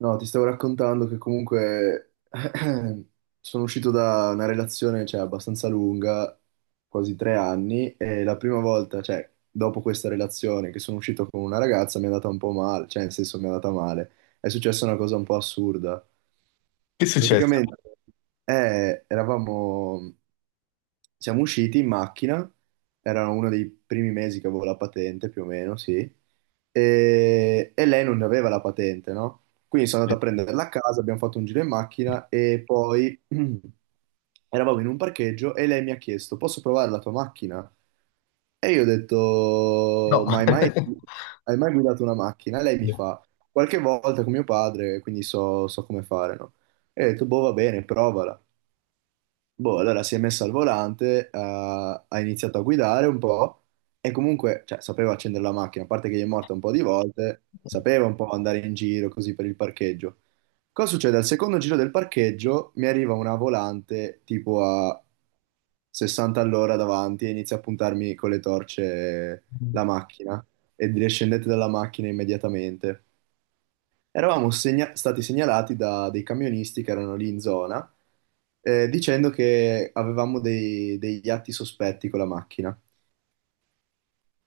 No, ti stavo raccontando che comunque sono uscito da una relazione, cioè, abbastanza lunga, quasi 3 anni, e la prima volta, cioè, dopo questa relazione che sono uscito con una ragazza mi è andata un po' male, cioè, nel senso mi è andata male. È successa una cosa un po' assurda. Che è successo? Praticamente eravamo, siamo usciti in macchina, era uno dei primi mesi che avevo la patente più o meno, sì, e lei non aveva la patente, no? Quindi sono andato a prenderla a casa, abbiamo fatto un giro in macchina e poi eravamo in un parcheggio e lei mi ha chiesto, posso provare la tua macchina? E io ho detto, No. ma hai mai, hai mai guidato una macchina? E lei mi fa, qualche volta con mio padre, quindi so come fare, no? E ho detto, boh, va bene, provala. Boh, allora si è messa al volante, ha iniziato a guidare un po' e comunque, cioè, sapeva accendere la macchina, a parte che gli è morta un po' di volte, sapeva un po' andare in giro così per il parcheggio. Cosa succede? Al secondo giro del parcheggio mi arriva una volante tipo a 60 all'ora davanti e inizia a puntarmi con le torce la macchina e dire scendete dalla macchina immediatamente. Eravamo stati segnalati da dei camionisti che erano lì in zona, dicendo che avevamo degli atti sospetti con la macchina.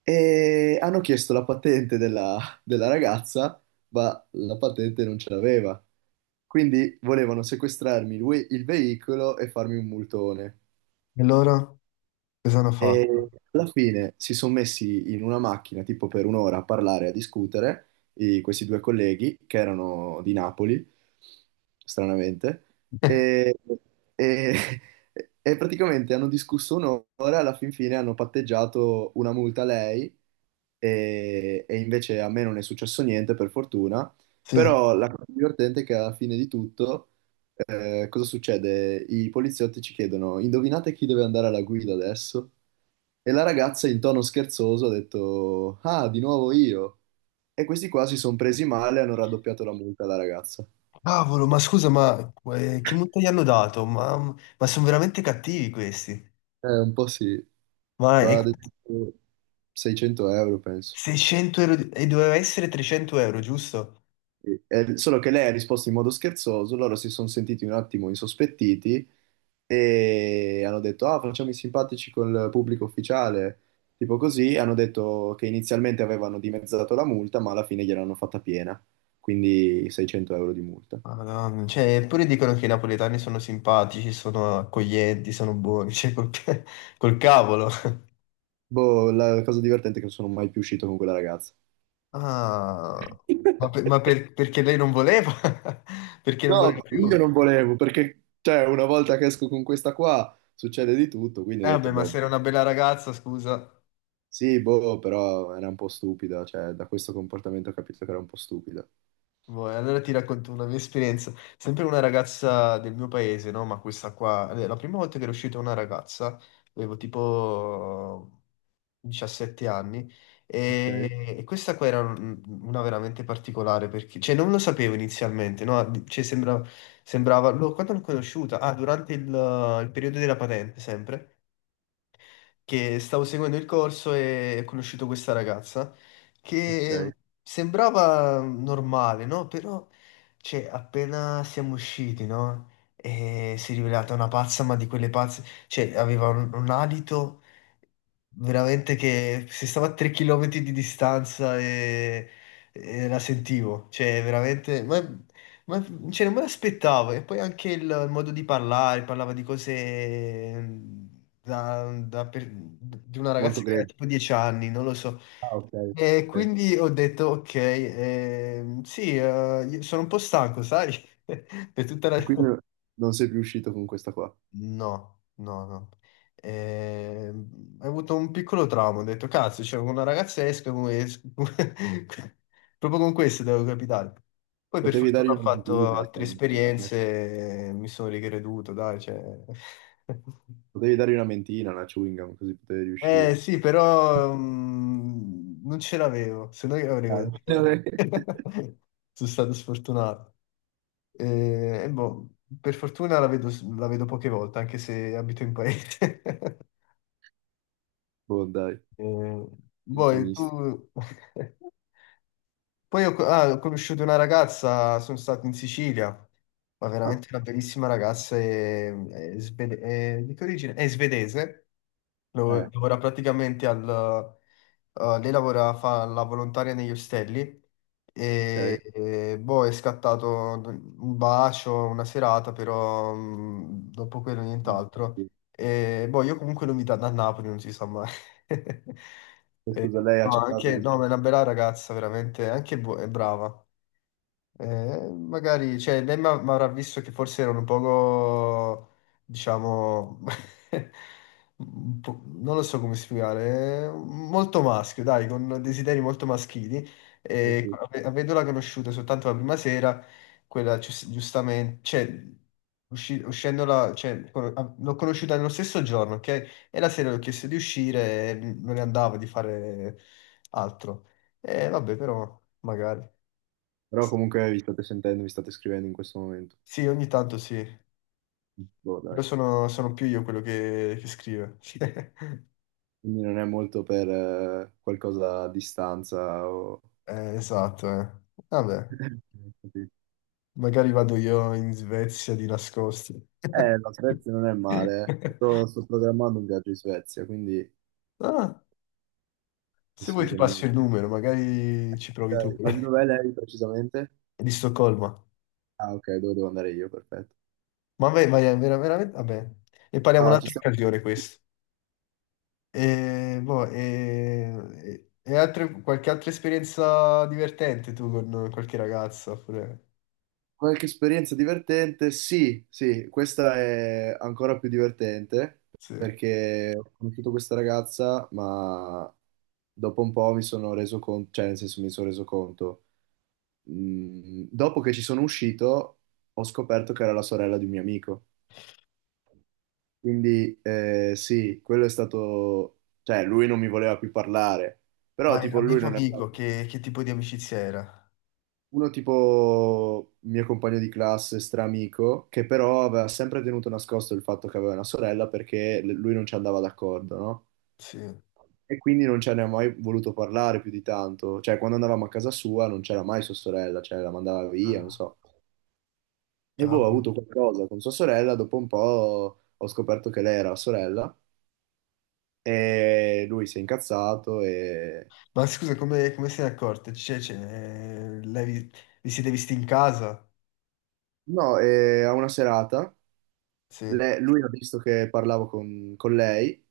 E hanno chiesto la patente della, della ragazza, ma la patente non ce l'aveva. Quindi volevano sequestrarmi il veicolo e farmi un multone. E loro cosa hanno E fatto? alla fine si sono messi in una macchina tipo per un'ora a parlare, a discutere, questi due colleghi che erano di Napoli, stranamente, e, e- e praticamente hanno discusso un'ora, alla fin fine hanno patteggiato una multa a lei e invece a me non è successo niente per fortuna, Sì. però la cosa divertente è che alla fine di tutto cosa succede? I poliziotti ci chiedono, indovinate chi deve andare alla guida adesso? E la ragazza in tono scherzoso ha detto, ah, di nuovo io. E questi qua si sono presi male e hanno raddoppiato la multa alla ragazza. Cavolo, ma scusa, ma che multa gli hanno dato? Ma sono veramente cattivi questi. Un po' sì, Ma è ma ad esempio 600 € penso. 600 euro di- e doveva essere 300 euro, giusto? Solo che lei ha risposto in modo scherzoso, loro si sono sentiti un attimo insospettiti e hanno detto: Ah, facciamo i simpatici col pubblico ufficiale. Tipo così, hanno detto che inizialmente avevano dimezzato la multa, ma alla fine gliel'hanno fatta piena, quindi 600 € di multa. Madonna, cioè, eppure dicono che i napoletani sono simpatici, sono accoglienti, sono buoni, cioè, col, ca- col cavolo. Boh, la cosa divertente è che non sono mai più uscito con quella ragazza. Ah, ma per- perché lei non voleva? Perché non voleva No, io più? non volevo, perché cioè, una volta che esco con questa qua succede di tutto, quindi ho Vabbè, detto, ma boh. se era una bella ragazza, scusa. Sì, boh, però era un po' stupida, cioè da questo comportamento ho capito che era un po' stupida. Boh, e allora ti racconto una mia esperienza, sempre una ragazza del mio paese, no? Ma questa qua, la prima volta che ero uscito con una ragazza, avevo tipo 17 anni, Ok, e questa qua era un- una veramente particolare, perché, cioè non lo sapevo inizialmente, no? Cioè sembra- sembrava, lo- quando l'ho conosciuta? Ah, durante il periodo della patente, sempre che stavo seguendo il corso e ho conosciuto questa ragazza che ok. sembrava normale, no? Però, cioè, appena siamo usciti, no? E si è rivelata una pazza, ma di quelle pazze, cioè, aveva un alito veramente che se stava a 3 km di distanza e la sentivo, cioè, veramente, ma cioè, non me l'aspettavo. E poi anche il modo di parlare, parlava di cose da, da per- di una Molto ragazza che aveva grezzo. tipo 10 anni, non lo so. Ah, ok, E ok. quindi ho detto, ok, sì, io sono un po' stanco, sai? Per tutta la... E quindi non sei più uscito con questa qua. No, no, no. Ho avuto un piccolo trauma, ho detto, cazzo, c'è una ragazza esca come... es- Proprio con questo devo capitare. Poi per Potevi dargli fortuna ho una fatto mentina, altre una- esperienze, e mi sono ricreduto, dai, cioè... potevi dargli una mentina, una chewing gum, così potevi Eh riuscire. sì, però mm, non ce l'avevo, se no io Ah, avrei... vabbè. Sono stato sfortunato. E boh, per fortuna la vedo poche volte, anche se abito in paese. Boh, dai, Eh, senza poi misti. tu... Poi ho, ah, ho conosciuto una ragazza, sono stato in Sicilia, ma veramente Ah, una bellissima ragazza, è svede- è- di che origine? È svedese. Lav- eh, Lavora praticamente al... lei lavora, fa la volontaria negli ostelli ok. E, boh, è scattato un bacio, una serata, però mm, dopo quello nient'altro. E boh, io comunque l'ho invitata a Napoli, non si sa mai. E, scusa, lei ha no, accettato anche, no, questo. ma è una bella ragazza, veramente, anche bu- è brava. Magari, cioè, lei mi avrà visto che forse erano un poco, diciamo, un po'- non lo so come spiegare, molto maschio, dai, con desideri molto maschili. Eh, E sì. ave- avendola conosciuta soltanto la prima sera, quella gius- giustamente, cioè, usci- uscendola, cioè, con- a- l'ho conosciuta nello stesso giorno, ok? E la sera le ho chiesto di uscire e non ne andava di fare altro. E vabbè, però, magari. Però comunque vi state sentendo, vi state scrivendo in questo momento. Sì, ogni tanto sì. Boh, dai. Però sono, sono più io quello che scrive. Quindi non è molto per qualcosa a distanza o... esatto, eh. Vabbè, Capito? magari vado io in Svezia di nascosto. La Svezia non è male. Sto programmando un viaggio in Svezia, quindi Ah, sì, se vuoi sì, ti passo il numero, magari ci provi tu. dai, ma di dov'è lei precisamente? È di Stoccolma. Ah, ok, dove devo andare io, perfetto. Ma vai, vai, è vera- veramente... Vabbè, ne parliamo Ah, ci un'altra stiamo... occasione questo. E, boh, e altre- qualche altra esperienza divertente tu con qualche ragazza? Oppure... Qualche esperienza divertente? Sì, sì, questa è ancora più divertente Sì. perché ho conosciuto questa ragazza, ma dopo un po' mi sono reso conto, cioè nel senso mi sono reso conto dopo che ci sono uscito, ho scoperto che era la sorella di un mio amico. Quindi sì, quello è stato... Cioè, lui non mi voleva più parlare, però Ma era tipo lui amico non aveva... amico, che tipo di amicizia era? Uno tipo mio compagno di classe, stramico, che però aveva sempre tenuto nascosto il fatto che aveva una sorella perché lui non ci andava d'accordo, no? Sì. E quindi non ce ne ha mai voluto parlare più di tanto. Cioè, quando andavamo a casa sua non c'era mai sua sorella, cioè la mandava via, non Ah, so. E boh, ho cavolo. avuto qualcosa con sua sorella, dopo un po' ho scoperto che lei era sorella e lui si è incazzato e... Ma scusa, come, come se ne è accorta? Cioè, cioè, lei vi, vi siete visti in casa? No, e a una serata Sì. Lui ha visto che parlavo con lei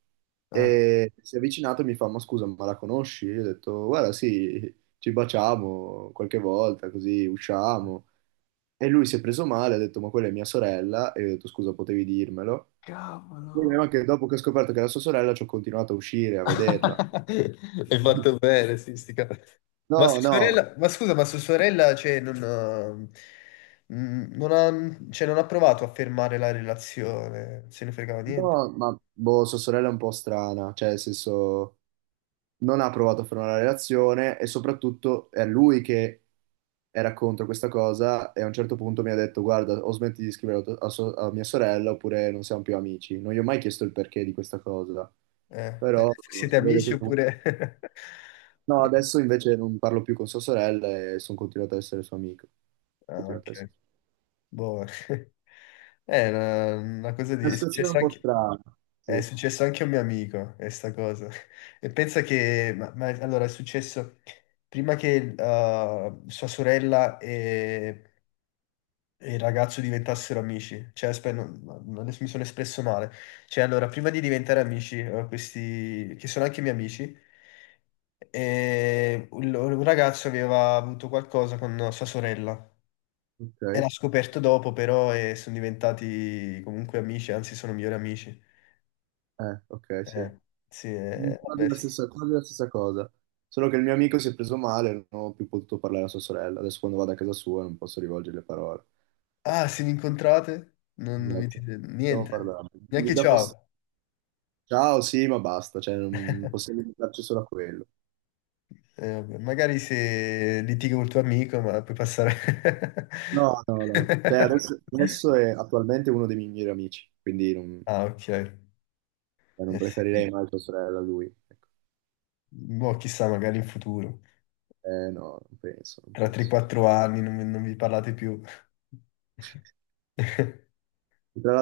e si è avvicinato e mi fa: Ma scusa, ma la conosci? Io ho detto: Guarda, sì, ci baciamo qualche volta, così usciamo. E lui si è preso male, ha detto: Ma quella è mia sorella. E io ho detto: Scusa, potevi dirmelo. Il Cavolo. problema è che dopo che ho scoperto che era sua sorella, ci ho continuato a uscire, a vederla. Hai fatto bene, sì, sti cavoli. Ma No, sua no. sorella, ma scusa, ma sua sorella, cioè, non ha, mm, non ha- cioè, non ha provato a fermare la relazione, se ne fregava niente. No, ma boh, sua sorella è un po' strana, cioè nel senso non ha provato a fare una relazione e soprattutto è lui che era contro questa cosa e a un certo punto mi ha detto guarda o smetti di scrivere a, tua- a so- a mia sorella oppure non siamo più amici. Non gli ho mai chiesto il perché di questa cosa, però Siete si vede amici che... oppure... No, adesso invece non parlo più con sua sorella e sono continuato ad essere suo amico. Ah, Continuato ad ok. essere... Boh, è una cosa di... Una situazione un po' strana, sì. è successo anche a un mio amico, questa cosa. E pensa che... ma- allora, è successo prima che sua sorella e il ragazzo diventassero amici. Cioè, aspetta, non- non- adesso mi sono espresso male. Cioè, allora, prima di diventare amici, questi... che sono anche miei amici, un ragazzo aveva avuto qualcosa con sua sorella. Ok, Era scoperto dopo, però, e sono diventati comunque amici, anzi sono migliori amici. Ok, sì. Eh, sì, Mm, vabbè. quasi la stessa, quasi la stessa cosa. Solo che il mio amico si è preso male, non ho più potuto parlare a sua sorella. Adesso quando vado a casa sua non posso rivolgere le parole. Ah, se vi incontrate? Non, non vi Esatto. dite Stiamo niente, parlando. neanche Mi dà fastidio. ciao. Ciao, sì, ma basta, cioè non possiamo limitarci solo a quello. Vabbè, magari se litighi col tuo amico, ma puoi passare. No, no, no. Cioè, adesso, adesso è attualmente uno dei miei migliori amici, quindi non, Ah, ok. Eh non sì. preferirei mai tua sorella a lui. Ecco. Boh, chissà, magari in futuro. Eh no, non penso, non Tra penso. 3-4 anni non, non vi parlate più. Tra